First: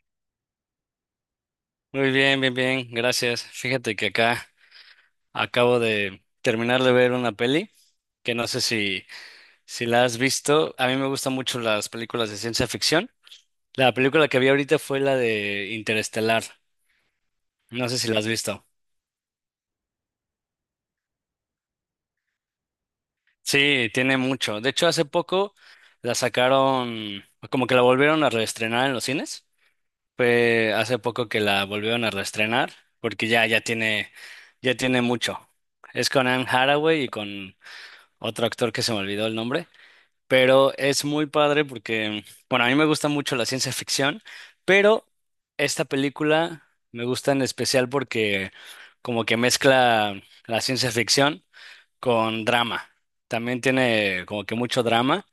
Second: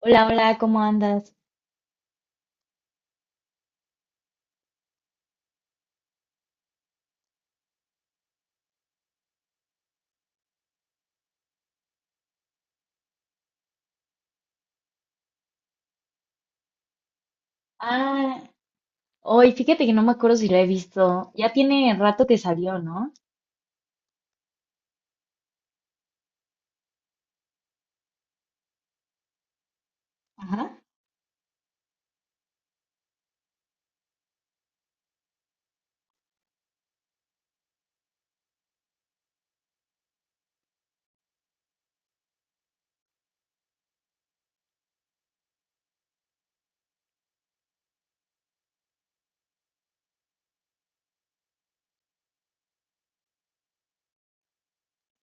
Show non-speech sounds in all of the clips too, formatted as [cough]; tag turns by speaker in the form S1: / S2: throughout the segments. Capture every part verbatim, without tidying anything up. S1: Hola, hola, ¿cómo andas?
S2: Muy bien, bien, bien, gracias. Fíjate que acá acabo de terminar de ver una peli que no sé si, si la has visto. A mí me gustan mucho las películas de ciencia ficción. La película que vi ahorita fue la de Interestelar. No sé si la has
S1: Ah,
S2: visto.
S1: hoy fíjate que no me acuerdo si la he visto. Ya tiene rato que salió, ¿no?
S2: Sí, tiene mucho. De hecho, hace poco la sacaron, como que la volvieron a reestrenar en los cines. Fue
S1: Ajá.
S2: hace poco que la volvieron a reestrenar porque ya, ya tiene, ya tiene mucho. Es con Anne Hathaway y con otro actor que se me olvidó el nombre, pero es muy padre porque, bueno, a mí me gusta mucho la ciencia ficción, pero esta película me gusta en especial porque como que mezcla la ciencia ficción con drama. También tiene como que mucho drama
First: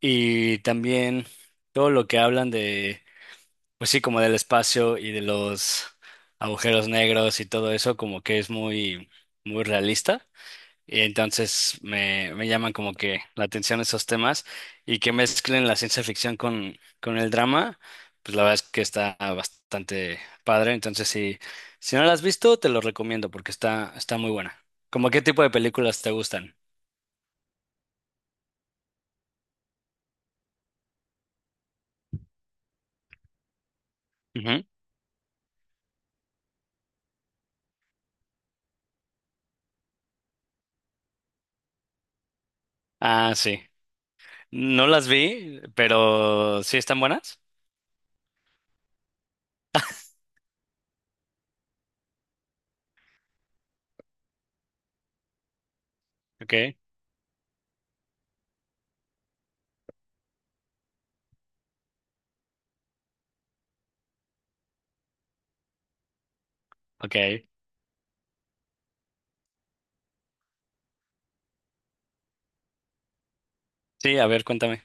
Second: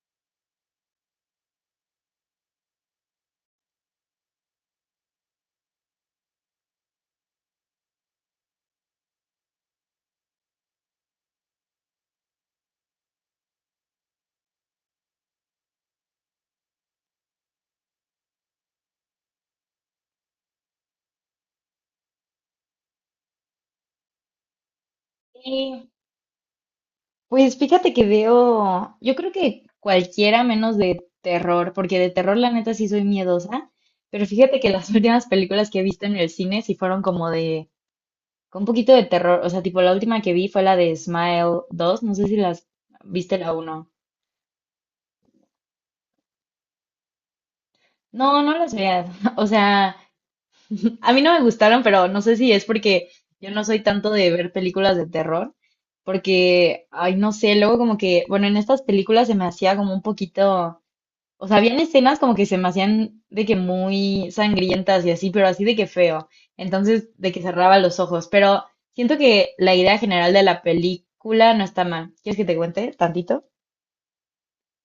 S2: y también todo lo que hablan de, pues sí, como del espacio y de los agujeros negros y todo eso, como que es muy, muy realista. Y entonces me, me llaman como que la atención esos temas y que mezclen la ciencia ficción con, con el drama, pues la verdad es que está bastante padre. Entonces, si, si no la has visto, te lo recomiendo porque está, está muy buena. ¿Cómo qué tipo de
S1: Sí.
S2: películas te gustan?
S1: Pues fíjate que veo, yo creo que cualquiera menos de terror, porque de terror la neta sí soy miedosa, pero fíjate
S2: Ujú.
S1: que las [laughs] últimas películas que he visto en el cine sí fueron como de, con un poquito de terror, o sea, tipo la última que vi fue la de Smile dos, no sé si las
S2: Ah,
S1: viste la
S2: sí.
S1: uno.
S2: No las vi, pero sí están buenas.
S1: No, no las veas, [laughs] o sea... A mí no me gustaron, pero no sé si es porque yo no soy tanto de ver películas de terror,
S2: Ok,
S1: porque, ay, no sé, luego como que, bueno, en estas películas se me hacía como un poquito, o sea, habían escenas como que se me hacían de que muy sangrientas y así, pero así de que feo, entonces de que
S2: ok.
S1: cerraba los ojos, pero siento que la idea general de la película no está mal. ¿Quieres que te cuente tantito?
S2: Sí, a ver, cuéntame.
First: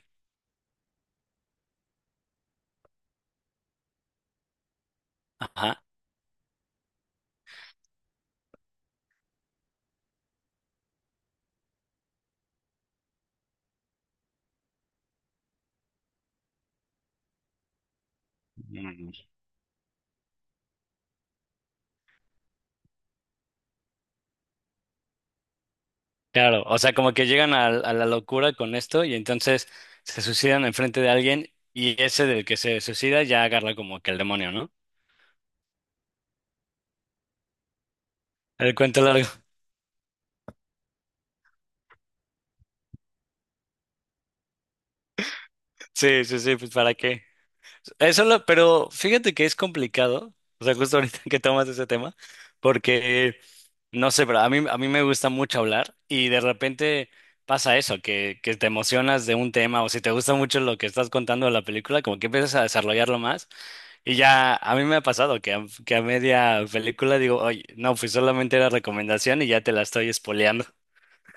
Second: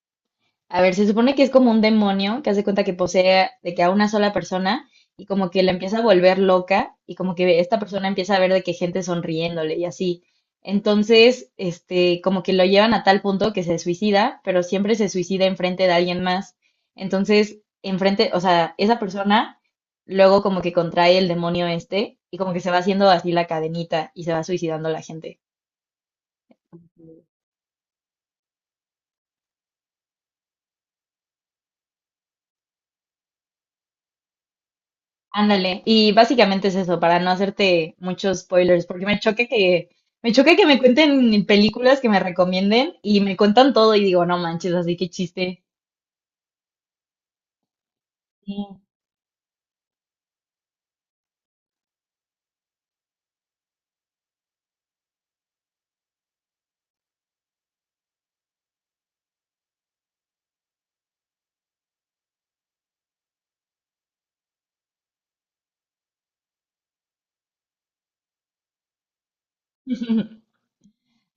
S1: A ver, se supone que es como un demonio que hace cuenta que posee de que a una sola persona y como que la
S2: Ajá.
S1: empieza a volver loca y como que esta persona empieza a ver de que gente sonriéndole y así. Entonces, este, como que lo llevan a tal punto que se suicida, pero siempre se suicida enfrente de alguien más. Entonces, enfrente, o sea, esa persona luego como que contrae el demonio este y como que se va haciendo así la cadenita y se va suicidando la gente.
S2: Claro, o sea, como que llegan a, a la locura con esto y entonces se suicidan enfrente de alguien y ese del que se suicida ya agarra como que el demonio, ¿no?
S1: Ándale, y básicamente es eso, para no hacerte muchos
S2: El
S1: spoilers,
S2: cuento
S1: porque me
S2: largo.
S1: choca
S2: [laughs]
S1: que, me choca que me cuenten películas que me recomienden y me cuentan todo y digo, no manches, así que chiste.
S2: Sí, sí, sí, pues ¿para qué? Eso lo,
S1: Sí.
S2: pero fíjate que es complicado, o sea, justo ahorita [laughs] que tomas ese tema, porque no sé, pero a mí, a mí me gusta mucho hablar y de repente pasa eso, que, que te emocionas de un tema o si te gusta mucho lo que estás contando de la película, como que empiezas a desarrollarlo más y ya a mí me ha pasado que a, que a media película digo, oye, no, pues solamente era recomendación y ya te la estoy
S1: [laughs]
S2: spoileando. [laughs]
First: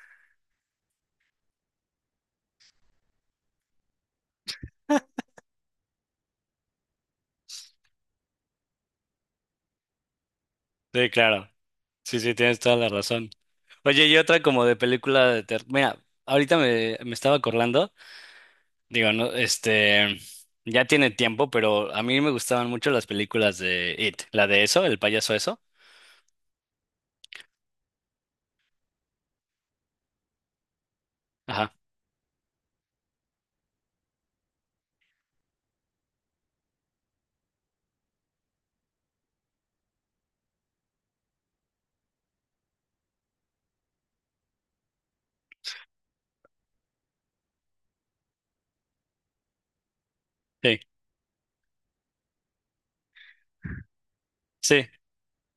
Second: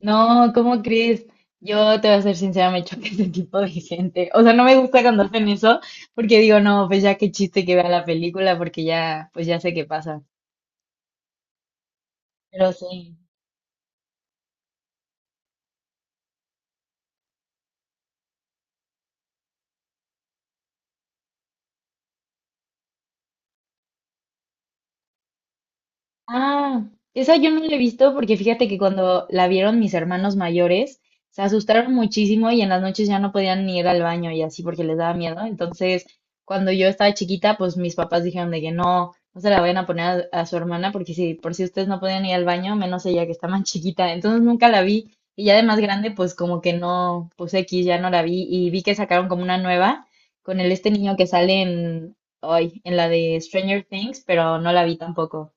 S1: No, ¿cómo crees? Yo te voy a ser sincera, me choca [laughs] ese tipo de gente. O sea, no me gusta cuando hacen eso, porque digo, no, pues ya qué chiste que vea la película, porque ya, pues ya sé qué pasa.
S2: Sí, claro, sí, sí, tienes
S1: Pero
S2: toda la
S1: sí.
S2: razón. Oye, y otra como de película de terror, mira, ahorita me, me estaba acordando. Digo, no, este, ya tiene tiempo, pero a mí me gustaban mucho las películas de It, la de eso, el payaso eso.
S1: Ah, esa yo no la he visto porque fíjate que cuando la vieron mis hermanos mayores, se
S2: Ajá,
S1: asustaron muchísimo y en las noches ya no podían ni ir al baño y así porque les daba miedo. Entonces, cuando yo estaba chiquita, pues mis papás dijeron de que no, no se la vayan a poner a, a su hermana porque si por si ustedes no podían ir al baño, menos ella que está más [laughs] chiquita. Entonces nunca la vi y ya de más grande, pues como que no, pues X, ya no la vi y vi que sacaron como una nueva con el
S2: sí,
S1: este niño que sale en, hoy, en la de Stranger Things, pero no la
S2: sí.
S1: vi tampoco.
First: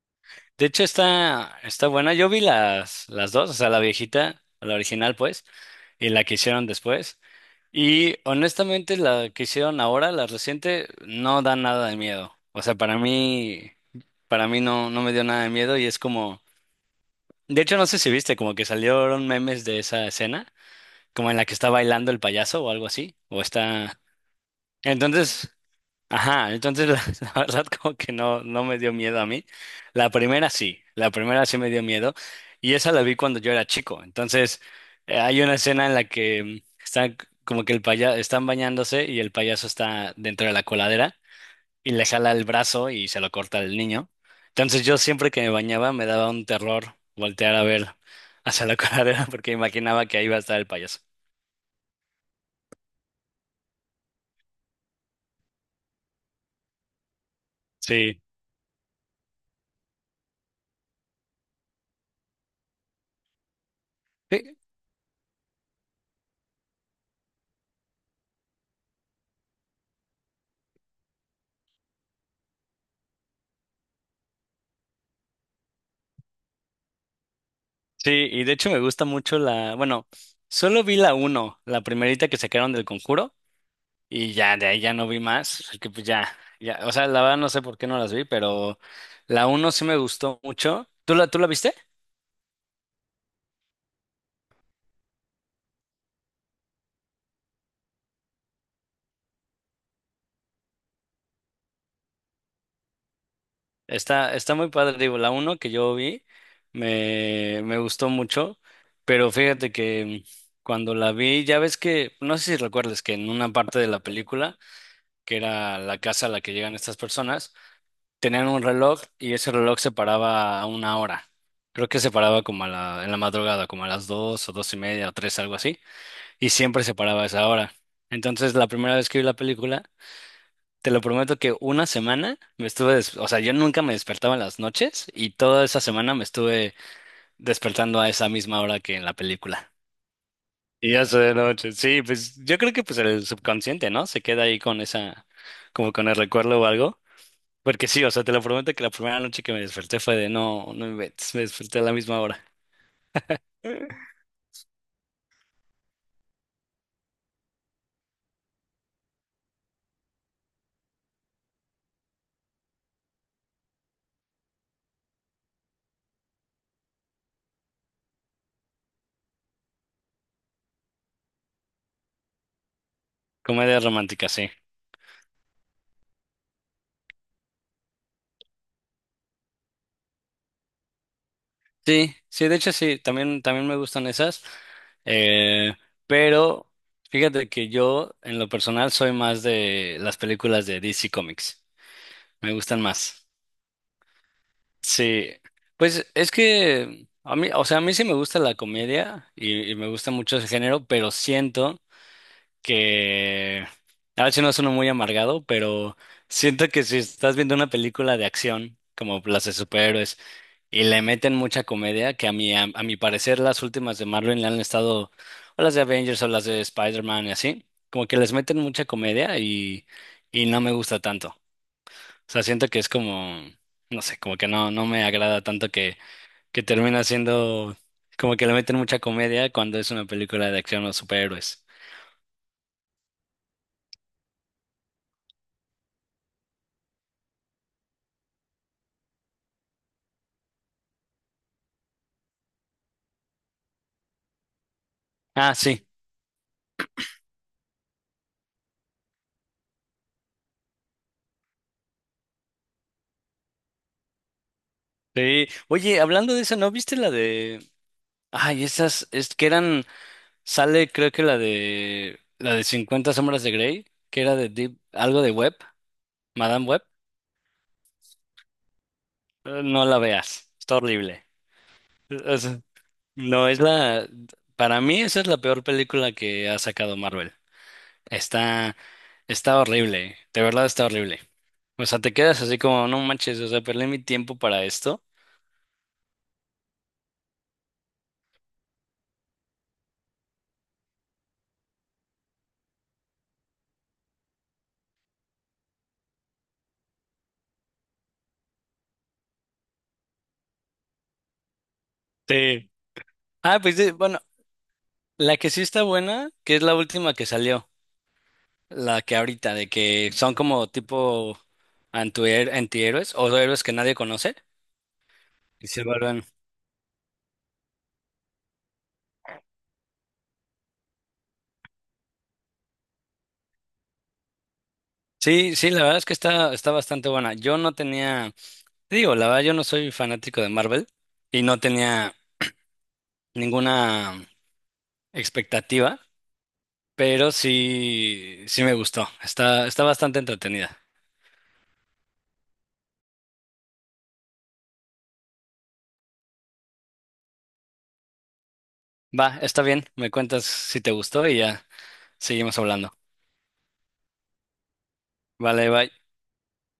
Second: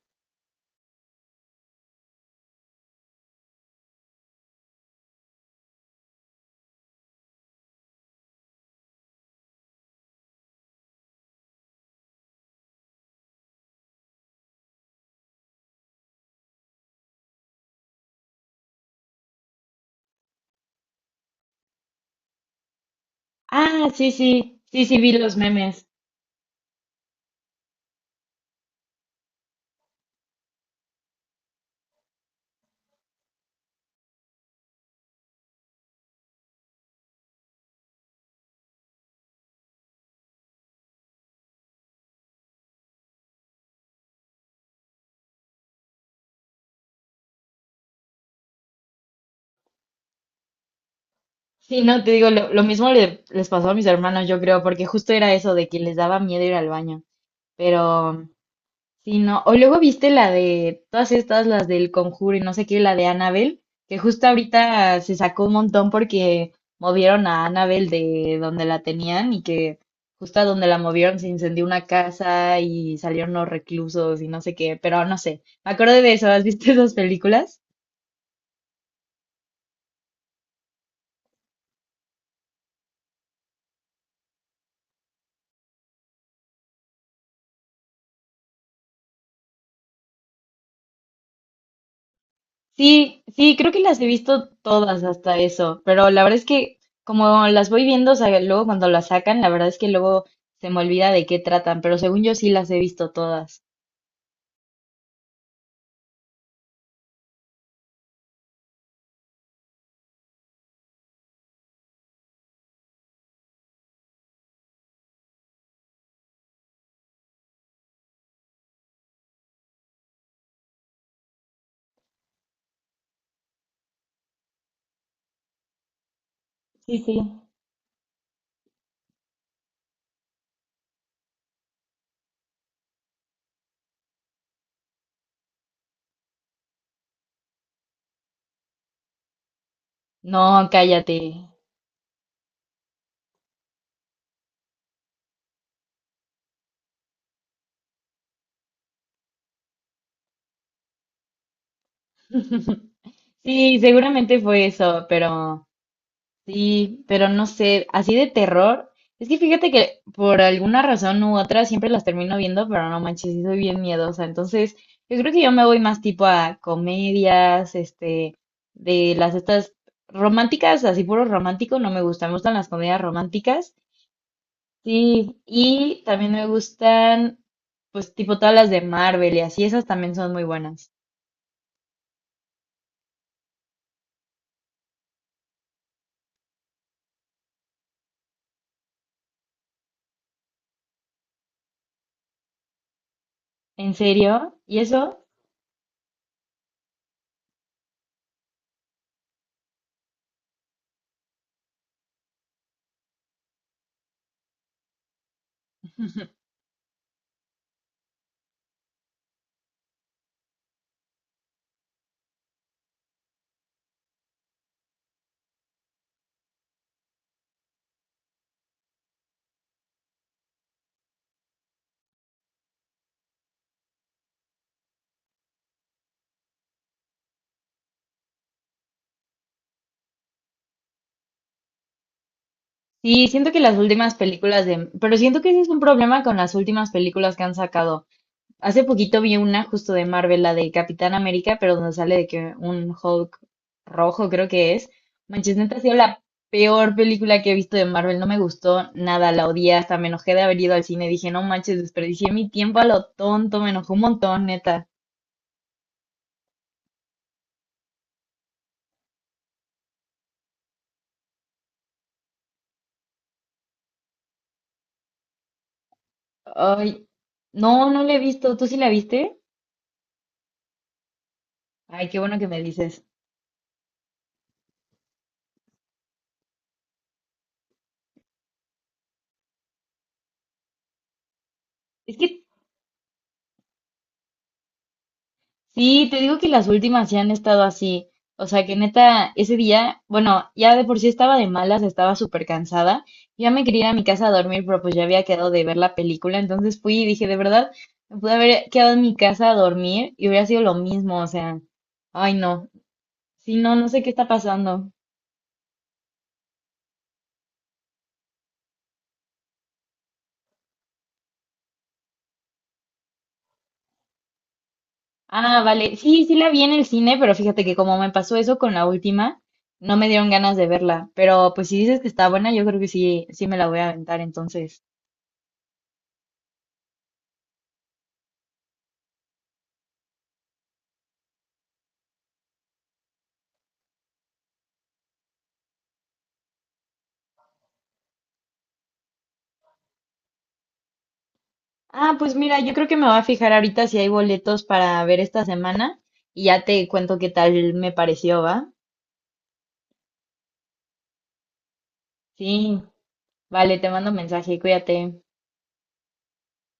S2: De hecho está, está buena. Yo vi las, las dos, o sea, la viejita, la original, pues, y la que hicieron después. Y honestamente, la que hicieron ahora, la reciente, no da nada de miedo. O sea, para mí, para mí no, no me dio nada de miedo y es como, de hecho, no sé si viste, como que salieron memes de esa escena. Como en la que está bailando el payaso o algo así, o
S1: Ah,
S2: está...
S1: sí, sí, sí, sí, vi los
S2: Entonces,
S1: memes.
S2: ajá, entonces la, [laughs] la verdad como que no, no me dio miedo a mí. La primera sí, la primera sí me dio miedo y esa la vi cuando yo era chico. Entonces, eh, hay una escena en la que mm, están c- como que el paya están bañándose y el payaso está dentro de la coladera y le jala el brazo y se lo corta el niño. Entonces yo siempre que me bañaba me daba un terror voltear a ver hacia la [laughs] coladera porque imaginaba que ahí iba a estar el payaso.
S1: Sí, no, te digo, lo, lo mismo le- les pasó a mis hermanos, yo creo, porque justo era eso de que les daba miedo ir al baño.
S2: Sí.
S1: Pero, sí, no. O luego viste la de todas estas, las del Conjuro y no sé qué, la de Annabelle, que justo ahorita se sacó un montón porque movieron a Annabelle de donde la tenían y que justo a donde la movieron se incendió una casa y salieron los reclusos y no sé qué, pero no sé. Me acuerdo de eso, ¿has visto esas películas?
S2: Sí, y de hecho me gusta mucho la, bueno, solo vi la uno, la primerita que sacaron del Conjuro, y ya de ahí ya no vi más, así que pues ya, ya, o sea, la verdad no sé por qué no las vi, pero la uno sí me gustó mucho. ¿Tú la, tú la viste?
S1: Sí, sí, creo que las he visto todas hasta eso, pero la verdad es que como las voy viendo, o sea, luego cuando las sacan, la verdad es que luego se me olvida de qué tratan, pero según yo sí las he visto todas.
S2: Está, está muy padre, digo, la uno que yo vi me, me gustó mucho, pero fíjate que cuando la vi, ya ves que, no sé si recuerdas que en una parte de la película, que era la casa a la que llegan estas personas, tenían un reloj y ese reloj se paraba a una hora. Creo que se paraba como a la, en la madrugada, como a las dos o dos y media o tres, algo así. Y siempre se
S1: Sí,
S2: paraba a
S1: sí.
S2: esa hora. Entonces, la primera vez que vi la película, te lo prometo que una semana me estuve, des- o sea, yo nunca me despertaba en las noches y toda esa semana me estuve despertando a esa misma hora que en la película.
S1: No,
S2: Y ya
S1: cállate.
S2: soy de noche. Sí, pues yo creo que pues el subconsciente, ¿no? Se queda ahí con esa, como con el recuerdo o algo. Porque sí, o sea, te lo prometo que la primera noche que me desperté fue de no, no inventes, me desperté a la misma hora.
S1: [laughs] Sí, seguramente fue eso, pero... Sí, pero no sé, así de terror. Es que fíjate que por alguna razón u otra siempre las termino viendo, pero no manches, sí soy bien miedosa. Entonces, yo creo que yo me voy más tipo a comedias, este, de las estas románticas, así puro romántico, no me gustan, me gustan las comedias románticas.
S2: Comedia romántica, sí.
S1: Sí, y también me gustan, pues tipo todas las de Marvel y así, esas también son muy buenas.
S2: Sí, sí, de hecho sí, también, también me gustan esas. Eh, pero fíjate que yo, en lo personal, soy más de las películas de D C Comics. Me gustan más.
S1: ¿En serio? ¿Y eso?
S2: Sí, pues es que a mí, o sea, a mí sí me gusta la comedia y, y me gusta mucho ese género, pero siento que a ver si no suena muy amargado, pero siento que si estás viendo una película de acción, como las de superhéroes, y le meten mucha comedia, que a mi, a, a mi parecer las últimas de Marvel le han estado, o las de Avengers o las de Spider-Man y así, como que les meten mucha comedia y, y no me gusta tanto. O sea, siento que es como, no sé, como que no, no me agrada tanto que, que termina siendo como que le meten mucha comedia cuando es una película de acción o superhéroes.
S1: Sí, siento que las últimas películas de... Pero siento que ese es un problema con las últimas películas que han sacado. Hace poquito vi una justo de Marvel, la de Capitán América, pero donde sale de que un Hulk rojo creo que es.
S2: Ah,
S1: Manches, neta ha
S2: sí.
S1: sido la peor película que he visto de Marvel. No me gustó nada, la odié, hasta me enojé de haber ido al cine. Dije, no manches, desperdicié mi tiempo a lo tonto, me enojó un montón, neta.
S2: Sí. Oye, hablando de esa, ¿no viste la de... Ay, esas, es que eran, sale creo que la de, la de cincuenta sombras de Grey, que era de Deep, algo de Web, Madame Web.
S1: Ay, no, no la he visto. ¿Tú sí la viste?
S2: Eh, No la veas, está horrible.
S1: Ay, qué
S2: O
S1: bueno que
S2: sea,
S1: me dices.
S2: no, es la, para mí esa es la peor película que ha sacado Marvel. Está, está horrible, de verdad está horrible. O sea, te
S1: Es
S2: quedas
S1: que
S2: así como, no manches, o sea, perdí mi tiempo para esto.
S1: sí, te digo que las últimas sí han estado así. O sea, que neta, ese día, bueno, ya de por sí estaba de malas, estaba súper cansada. Ya me quería ir a mi casa a dormir, pero pues ya había quedado de ver la película. Entonces fui y dije, de verdad, me pude haber quedado en mi casa a dormir y hubiera sido lo mismo. O sea, ay, no.
S2: Sí.
S1: Sí,
S2: Ah,
S1: no,
S2: pues
S1: no
S2: sí,
S1: sé qué
S2: bueno,
S1: está pasando.
S2: la que sí está buena, que es la última que salió. La que ahorita, de que son como tipo antuher- antihéroes o héroes que nadie conoce
S1: Ah,
S2: y se
S1: vale.
S2: vuelven.
S1: Sí, sí la vi en el cine, pero fíjate que como me pasó eso con la última, no me dieron ganas de verla. Pero pues si dices que está buena, yo creo que sí, sí me la voy a aventar entonces.
S2: Sí, sí, la verdad es que está, está bastante buena. Yo no tenía, te digo, la verdad yo no soy fanático de Marvel y no tenía ninguna expectativa, pero sí, sí me gustó. Está, está bastante entretenida.
S1: Ah, pues mira, yo creo que me voy a fijar ahorita si hay boletos para ver esta semana y ya te cuento qué tal me pareció, ¿va?
S2: Va, está bien, me cuentas si te gustó y ya seguimos
S1: Sí,
S2: hablando.
S1: vale, te mando mensaje, cuídate.
S2: Vale, bye.